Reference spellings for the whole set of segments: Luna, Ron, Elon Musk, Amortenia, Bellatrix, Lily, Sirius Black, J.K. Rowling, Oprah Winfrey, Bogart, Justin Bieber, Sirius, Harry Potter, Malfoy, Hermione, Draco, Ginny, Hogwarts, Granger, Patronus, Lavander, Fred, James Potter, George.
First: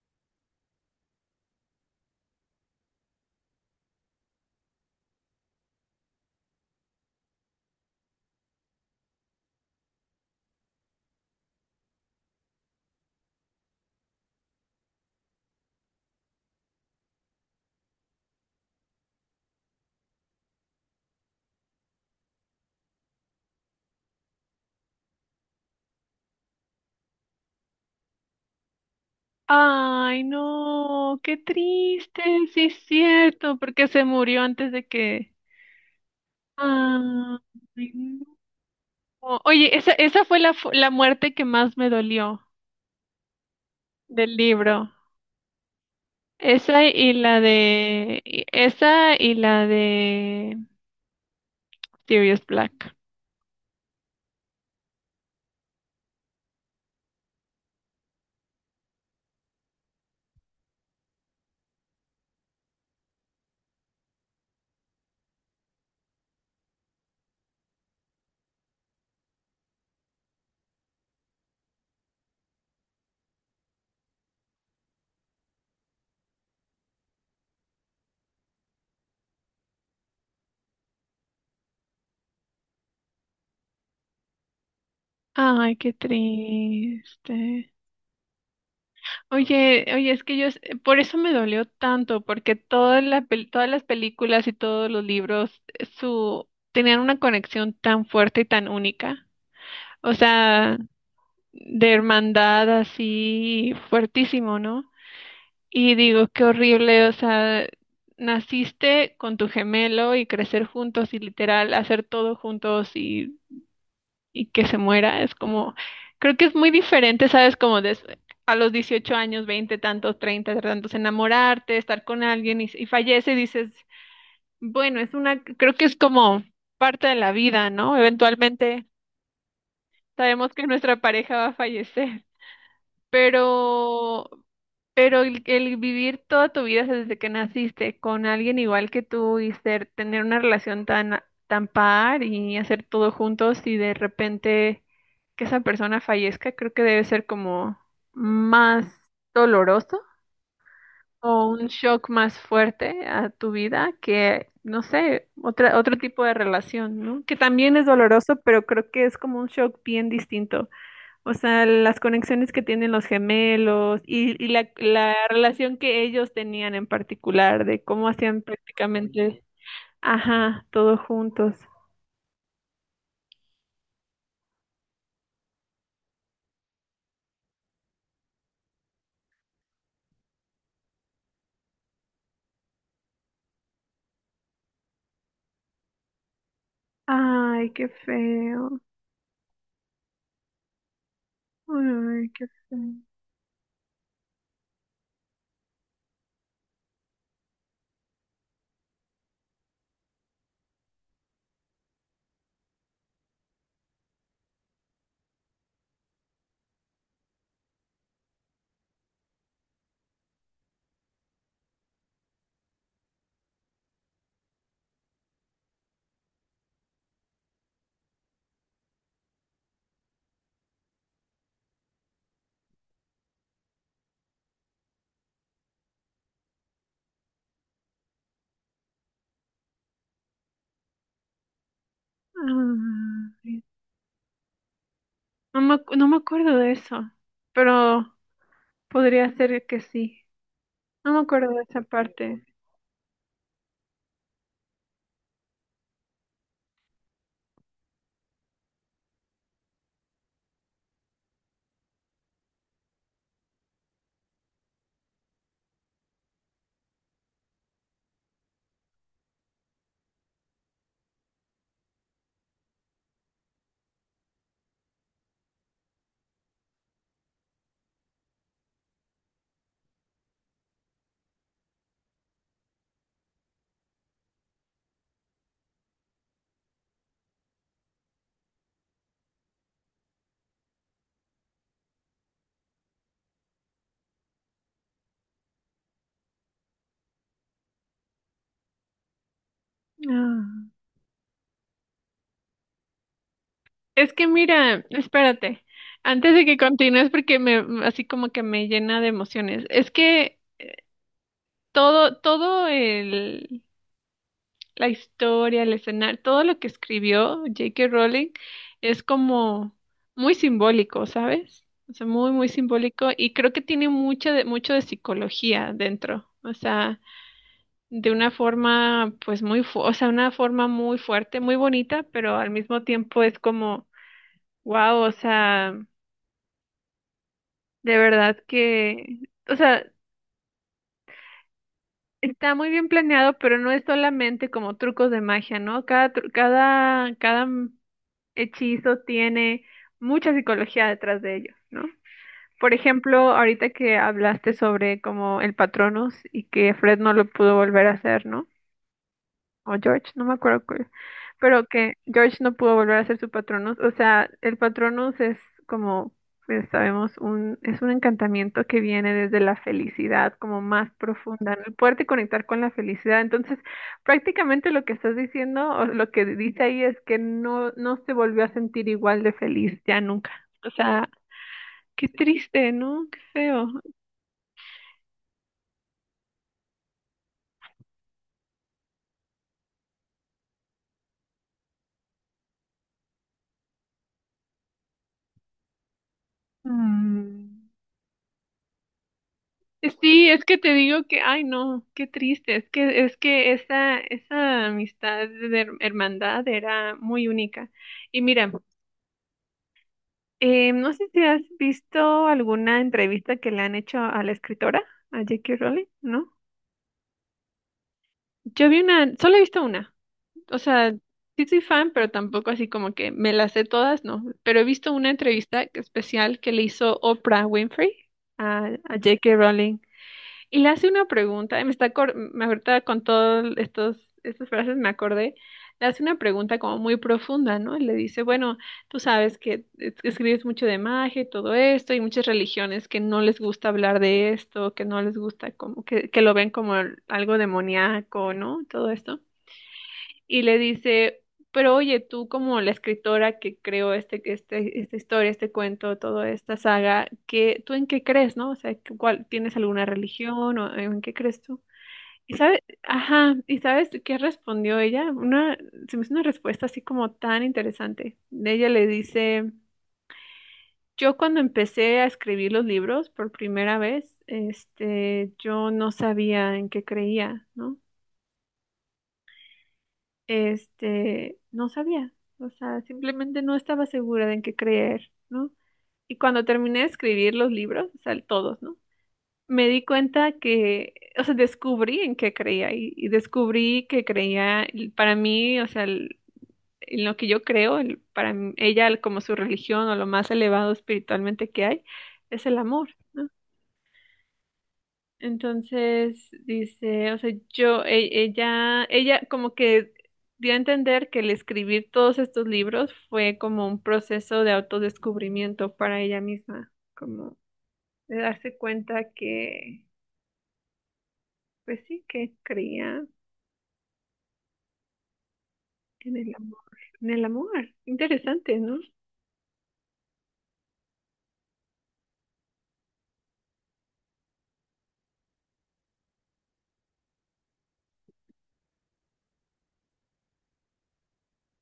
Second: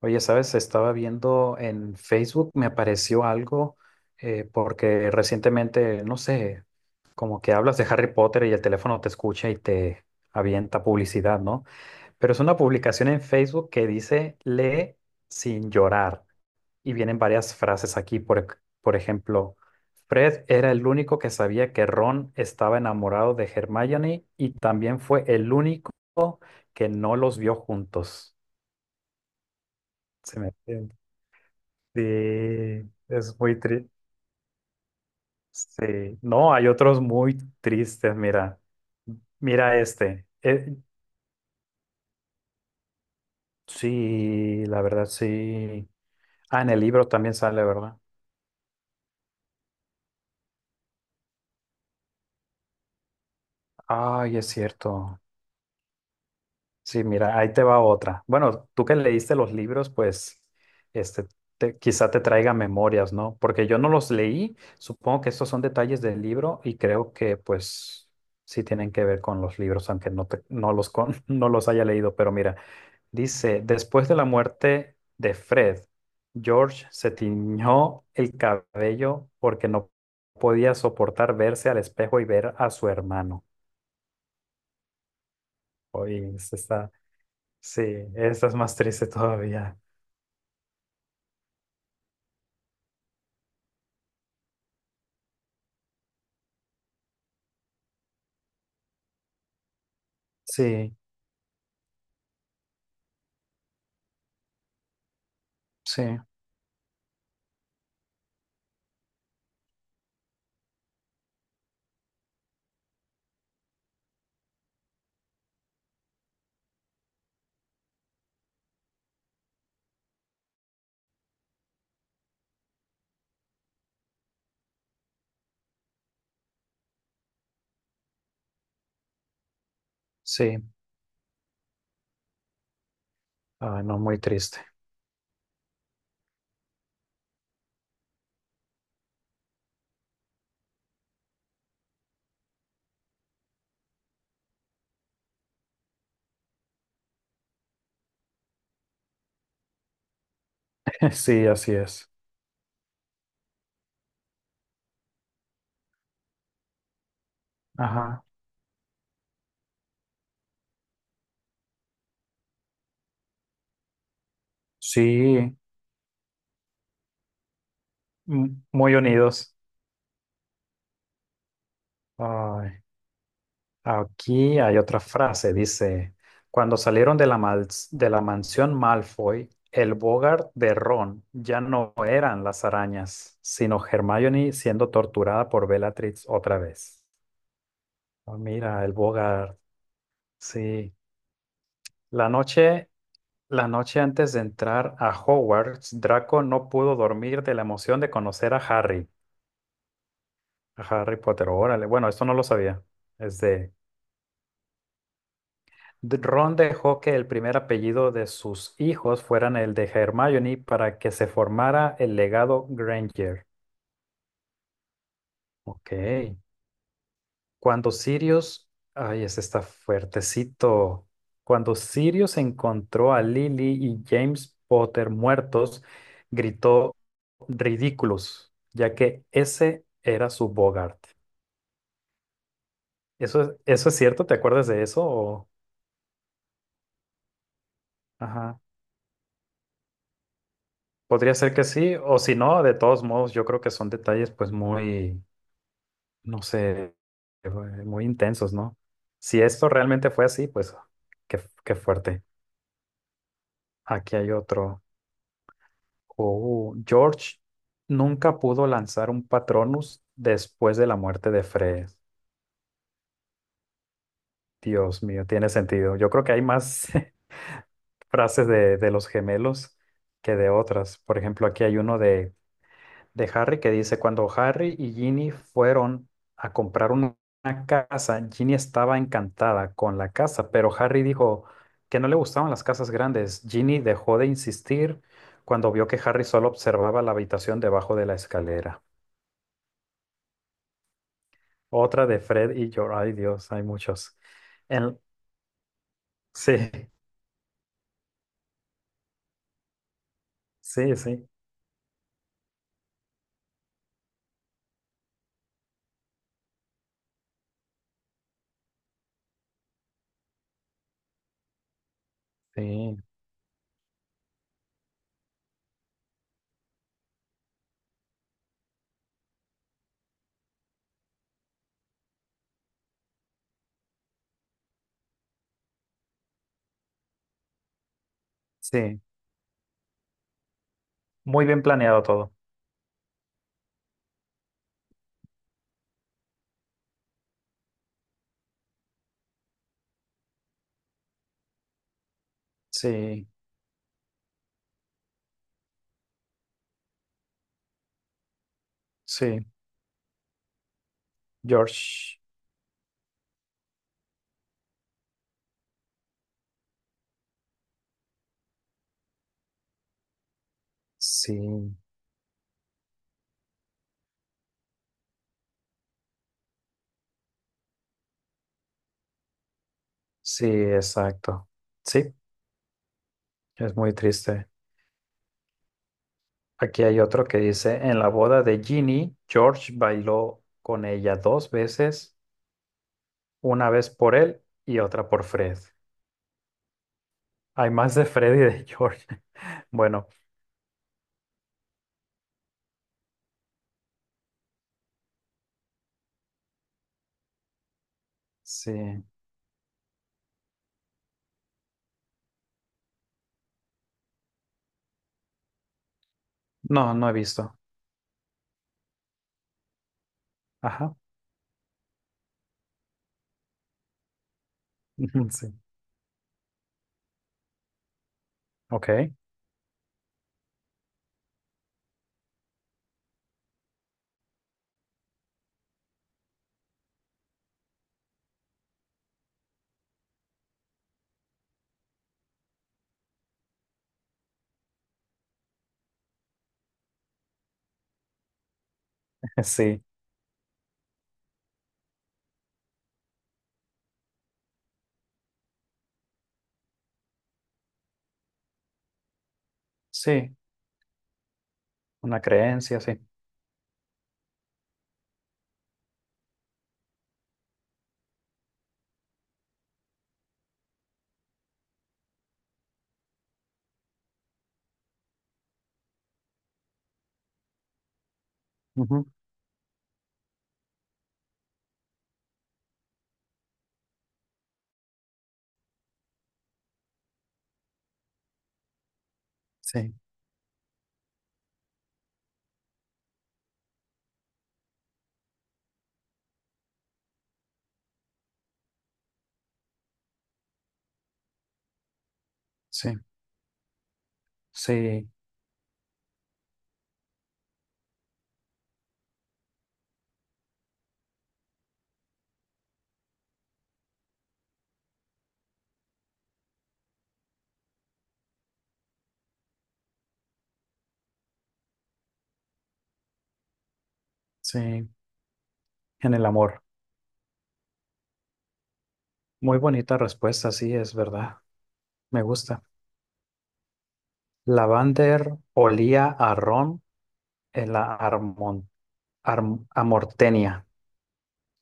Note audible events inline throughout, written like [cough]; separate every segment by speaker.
Speaker 1: Oye, ¿sabes? Estaba viendo en Facebook, me apareció algo, porque recientemente, no sé, como que hablas de Harry Potter y el teléfono te escucha y te avienta publicidad, ¿no? Pero es una publicación en Facebook que dice, lee sin llorar. Y vienen varias frases aquí, por ejemplo, Fred era el único que sabía que Ron estaba enamorado de Hermione y también fue el único que no los vio juntos.
Speaker 2: Ay,
Speaker 1: Se me...
Speaker 2: no, qué
Speaker 1: Sí,
Speaker 2: triste, sí es
Speaker 1: es
Speaker 2: cierto,
Speaker 1: muy
Speaker 2: porque
Speaker 1: triste.
Speaker 2: se murió antes de que...
Speaker 1: Sí. No, hay otros
Speaker 2: ah,
Speaker 1: muy
Speaker 2: Ay,
Speaker 1: tristes,
Speaker 2: no.
Speaker 1: mira.
Speaker 2: Oye,
Speaker 1: Mira
Speaker 2: esa
Speaker 1: este.
Speaker 2: fue la, fu- la muerte que más me dolió del
Speaker 1: Sí, la
Speaker 2: libro.
Speaker 1: verdad, sí. Ah, en el
Speaker 2: Esa
Speaker 1: libro
Speaker 2: y
Speaker 1: también
Speaker 2: la
Speaker 1: sale, ¿verdad?
Speaker 2: de... Esa y la de Sirius Black.
Speaker 1: Ay, es cierto. Sí, mira, ahí te va otra. Bueno, tú que leíste los libros, pues, este, quizá te traiga memorias, ¿no? Porque yo no los leí. Supongo que estos son detalles del libro y creo que, pues, sí tienen que ver con los libros, aunque no los con, [laughs] no los haya leído. Pero mira. Dice, después de la muerte de Fred, George se tiñó el cabello porque no podía soportar verse al espejo y ver a su hermano.
Speaker 2: Ay, qué
Speaker 1: Oye, esta está,
Speaker 2: triste.
Speaker 1: sí, esta es más triste todavía.
Speaker 2: Oye, es que yo, por eso me dolió tanto, porque todas las películas y todos los libros, tenían una conexión tan fuerte y tan única. O sea,
Speaker 1: Sí,
Speaker 2: de hermandad así fuertísimo, ¿no? Y
Speaker 1: sí,
Speaker 2: digo, qué horrible, o sea, naciste con tu gemelo y crecer juntos y literal hacer todo juntos y que se muera, es como, creo que es muy diferente, ¿sabes? A los 18 años, 20 tantos, 30 tantos, enamorarte, estar con alguien y fallece y dices, bueno, es una, creo que es como parte de la vida, ¿no? Eventualmente sabemos
Speaker 1: sí.
Speaker 2: que nuestra pareja va a fallecer,
Speaker 1: Ah, no, muy
Speaker 2: pero
Speaker 1: triste.
Speaker 2: pero el vivir toda tu vida desde que naciste con alguien igual que tú y ser, tener una relación tan, tan par y hacer todo juntos y de repente que esa persona fallezca, creo que debe ser como más doloroso
Speaker 1: [laughs] Sí,
Speaker 2: o un
Speaker 1: así
Speaker 2: shock
Speaker 1: es.
Speaker 2: más fuerte a tu vida que, no sé, otro tipo de relación, ¿no? Que también es
Speaker 1: Ajá.
Speaker 2: doloroso, pero creo que es como un shock bien distinto. O sea, las conexiones que tienen los gemelos y la
Speaker 1: Sí,
Speaker 2: relación que ellos tenían en particular, de cómo hacían
Speaker 1: muy
Speaker 2: prácticamente,
Speaker 1: unidos.
Speaker 2: ajá, todos juntos.
Speaker 1: Ay. Aquí hay otra frase, dice, cuando salieron de la, de la mansión Malfoy, el Bogart de Ron ya no eran las arañas, sino Hermione siendo torturada por Bellatrix otra vez.
Speaker 2: Ay, qué
Speaker 1: Ah,
Speaker 2: feo.
Speaker 1: mira, el Bogart, sí.
Speaker 2: Ay,
Speaker 1: La
Speaker 2: qué
Speaker 1: noche,
Speaker 2: feo.
Speaker 1: la noche antes de entrar a Hogwarts, Draco no pudo dormir de la emoción de conocer a Harry Potter. Órale, bueno, esto no lo sabía. Es de Ron dejó que el primer apellido de sus hijos fueran el de Hermione para que se formara el legado Granger. Ok. Cuando Sirius, ay, ese está fuertecito. Cuando Sirius encontró a Lily y James Potter muertos, gritó ridículos, ya que ese era su Bogart. ¿Eso,
Speaker 2: Ay.
Speaker 1: eso es cierto? ¿Te acuerdas de eso? O...
Speaker 2: No me acuerdo de eso, pero
Speaker 1: Ajá.
Speaker 2: podría ser que sí. No me
Speaker 1: Podría
Speaker 2: acuerdo
Speaker 1: ser
Speaker 2: de
Speaker 1: que
Speaker 2: esa
Speaker 1: sí, o si
Speaker 2: parte.
Speaker 1: no, de todos modos, yo creo que son detalles pues muy no sé, eh, muy intensos, ¿no? Si esto realmente fue así, pues qué fuerte. Aquí hay otro. Oh, George nunca pudo lanzar un Patronus después de la muerte de Fred. Dios mío, tiene sentido. Yo creo que hay más [laughs] frases de los gemelos que de otras. Por ejemplo, aquí hay uno de Harry que dice, cuando Harry y Ginny fueron a comprar una casa, Ginny estaba encantada con la casa, pero Harry dijo que no le gustaban las casas grandes. Ginny dejó de insistir cuando vio que Harry solo observaba la habitación debajo de la escalera.
Speaker 2: Ah.
Speaker 1: Otra de Fred y George. Ay, Dios, hay
Speaker 2: Es
Speaker 1: muchos.
Speaker 2: que mira,
Speaker 1: En-
Speaker 2: espérate, antes de
Speaker 1: Sí,
Speaker 2: que continúes, porque me, así como que me llena de emociones. Es que
Speaker 1: sí, sí,
Speaker 2: todo el, la historia, el escenario, todo lo que escribió J.K. Rowling es como muy simbólico, ¿sabes? O sea, muy
Speaker 1: sí,
Speaker 2: simbólico y creo que tiene mucho mucho de psicología dentro, o sea, de una forma, o sea, una forma muy fuerte, muy bonita, pero al mismo tiempo es como, wow, o sea, de verdad
Speaker 1: sí.
Speaker 2: que, o sea,
Speaker 1: Muy bien planeado todo.
Speaker 2: está muy bien planeado, pero no es solamente como trucos de magia, ¿no? Cada hechizo tiene mucha psicología detrás de ellos, ¿no? Por
Speaker 1: Sí,
Speaker 2: ejemplo, ahorita que hablaste sobre como el Patronus y que Fred no lo pudo volver a hacer, ¿no?
Speaker 1: sí,
Speaker 2: O George, no me acuerdo cuál, pero que
Speaker 1: George.
Speaker 2: George no pudo volver a ser su Patronus. O sea, el Patronus es como, pues, sabemos, es un encantamiento que viene desde la felicidad, como más
Speaker 1: Sí,
Speaker 2: profunda, ¿no? El poderte conectar con la felicidad. Entonces, prácticamente lo que estás diciendo, o lo que dice ahí es que no, no se volvió a sentir igual de feliz ya nunca.
Speaker 1: sí,
Speaker 2: O sea,
Speaker 1: exacto.
Speaker 2: qué
Speaker 1: Sí.
Speaker 2: triste, ¿no? Qué feo.
Speaker 1: Es muy triste. Aquí hay otro que dice, en la boda de Ginny, George bailó con ella dos veces, una vez por él y otra por Fred.
Speaker 2: Mm.
Speaker 1: Hay más de Fred y de George. [laughs] Bueno,
Speaker 2: Sí, es que te digo que, ay no, qué triste, es que esa amistad de hermandad era muy única. Y mira,
Speaker 1: sí.
Speaker 2: no sé si has visto alguna entrevista que le han hecho a la escritora, a J.K. Rowling, ¿no?
Speaker 1: No, no he visto.
Speaker 2: Yo vi una, solo he visto una, o sea,
Speaker 1: Ajá.
Speaker 2: sí soy fan, pero tampoco así como que me las sé todas, no, pero he visto una
Speaker 1: [laughs] Sí.
Speaker 2: entrevista especial que le hizo Oprah Winfrey a
Speaker 1: Ok.
Speaker 2: J.K. Rowling. Y le hace una pregunta, y me ahorita con todas estos estas frases me acordé, le hace una pregunta como muy profunda, ¿no? Y le dice, bueno, tú sabes que escribes mucho de magia y todo esto, y muchas religiones que no les gusta hablar de esto, que no les gusta como que lo ven como algo demoníaco, ¿no? Todo esto
Speaker 1: [laughs] Sí.
Speaker 2: y le dice, pero oye, tú como la escritora que creó esta historia, este cuento, toda esta saga, ¿qué, tú en qué crees, no? O sea, ¿cuál, tienes alguna
Speaker 1: Sí.
Speaker 2: religión o en qué crees tú?
Speaker 1: Una
Speaker 2: Y sabes,
Speaker 1: creencia, sí.
Speaker 2: ajá, ¿y sabes qué respondió ella? Una, se me hizo una respuesta así como tan interesante. Ella le dice, yo cuando empecé a escribir los libros por primera vez, este, yo no sabía en qué creía, ¿no?
Speaker 1: Ujú.
Speaker 2: Este, no sabía, o sea, simplemente no estaba segura de en qué creer, ¿no? Y cuando terminé de escribir los libros, o sea, todos, ¿no? Me di
Speaker 1: Sí.
Speaker 2: cuenta que, o sea, descubrí en qué creía y descubrí que creía, y para mí, o sea, en lo que yo creo, ella como su religión o lo más elevado espiritualmente que hay, es el amor.
Speaker 1: Sí. Sí.
Speaker 2: Entonces dice, o sea, yo, ella como que dio a entender que el escribir todos estos libros fue como un proceso de autodescubrimiento para ella misma, como de darse cuenta que, pues sí, que creía
Speaker 1: Sí. En
Speaker 2: en
Speaker 1: el
Speaker 2: el amor,
Speaker 1: amor.
Speaker 2: en el amor. Interesante, ¿no?
Speaker 1: Muy bonita respuesta, sí, es verdad. Me gusta. Lavander olía a ron en la Amortenia,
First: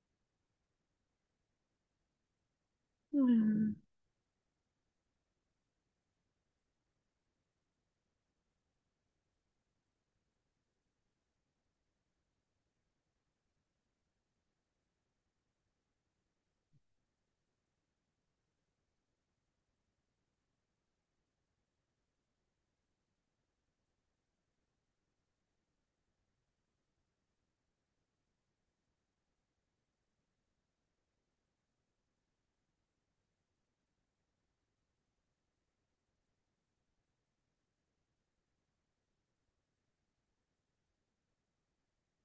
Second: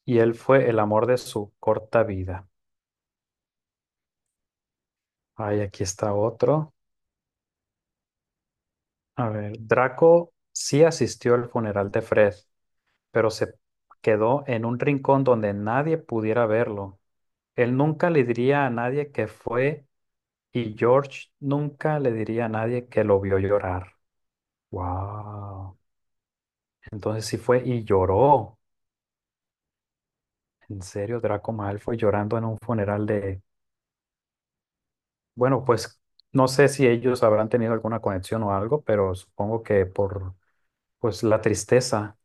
Speaker 1: y él fue el amor de su corta vida.
Speaker 2: Mm,
Speaker 1: Ay, aquí está otro. A ver, Draco sí asistió al funeral de Fred, pero se quedó en un rincón donde nadie pudiera verlo. Él nunca le diría a nadie que fue y George nunca le diría a nadie que lo vio llorar. Wow. Entonces sí fue y lloró. En serio, Draco Malfoy llorando en un funeral de... Bueno, pues no sé si ellos habrán tenido alguna conexión o algo, pero supongo que por pues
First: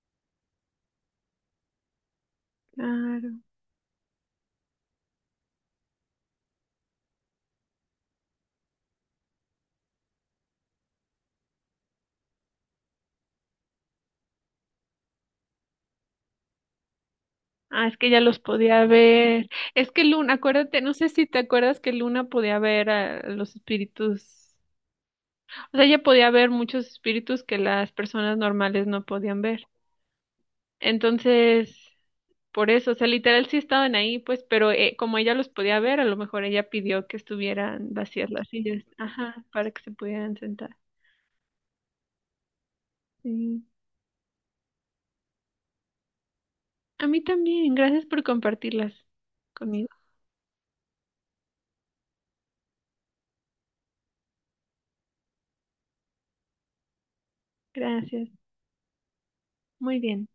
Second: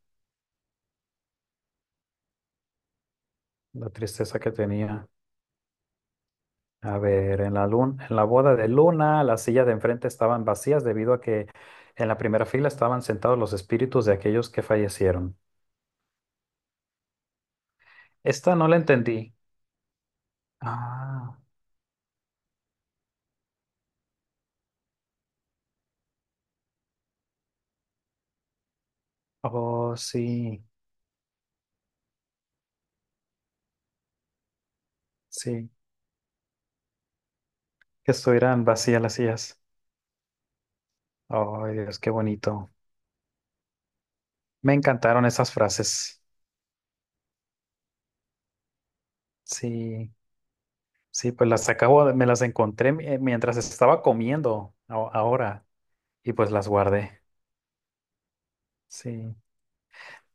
Speaker 2: claro.
Speaker 1: la tristeza que tenía. A ver, en la luna, en la boda de Luna, las sillas de enfrente estaban vacías debido a que en la primera fila estaban sentados los espíritus de aquellos que fallecieron.
Speaker 2: Ah, es que ella los
Speaker 1: Esta no la
Speaker 2: podía
Speaker 1: entendí.
Speaker 2: ver. Es que Luna, acuérdate, no sé si
Speaker 1: Ah,
Speaker 2: te acuerdas que Luna podía ver a los espíritus. O sea, ella podía ver muchos espíritus que las personas normales no podían ver.
Speaker 1: oh, sí,
Speaker 2: Entonces, por eso, o sea, literal sí estaban ahí, pues, pero como ella los
Speaker 1: sí,
Speaker 2: podía ver, a lo mejor ella pidió que estuvieran
Speaker 1: que
Speaker 2: vacías las
Speaker 1: estuvieran
Speaker 2: sillas,
Speaker 1: vacías las
Speaker 2: ajá,
Speaker 1: sillas.
Speaker 2: para que se pudieran sentar.
Speaker 1: Oh, Dios, qué bonito.
Speaker 2: Sí.
Speaker 1: Me encantaron esas frases.
Speaker 2: A mí también, gracias por compartirlas conmigo.
Speaker 1: Sí. Sí, pues las acabo, me las encontré mientras estaba comiendo ahora y pues las guardé.
Speaker 2: Gracias.
Speaker 1: Sí,
Speaker 2: Muy bien.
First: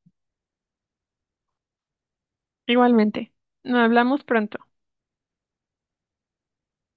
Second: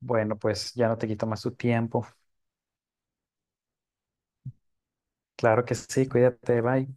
Speaker 1: bueno, pues ya no te quito más tu tiempo.
Speaker 2: Igualmente. Nos hablamos pronto.
Speaker 1: Claro que sí, cuídate, bye.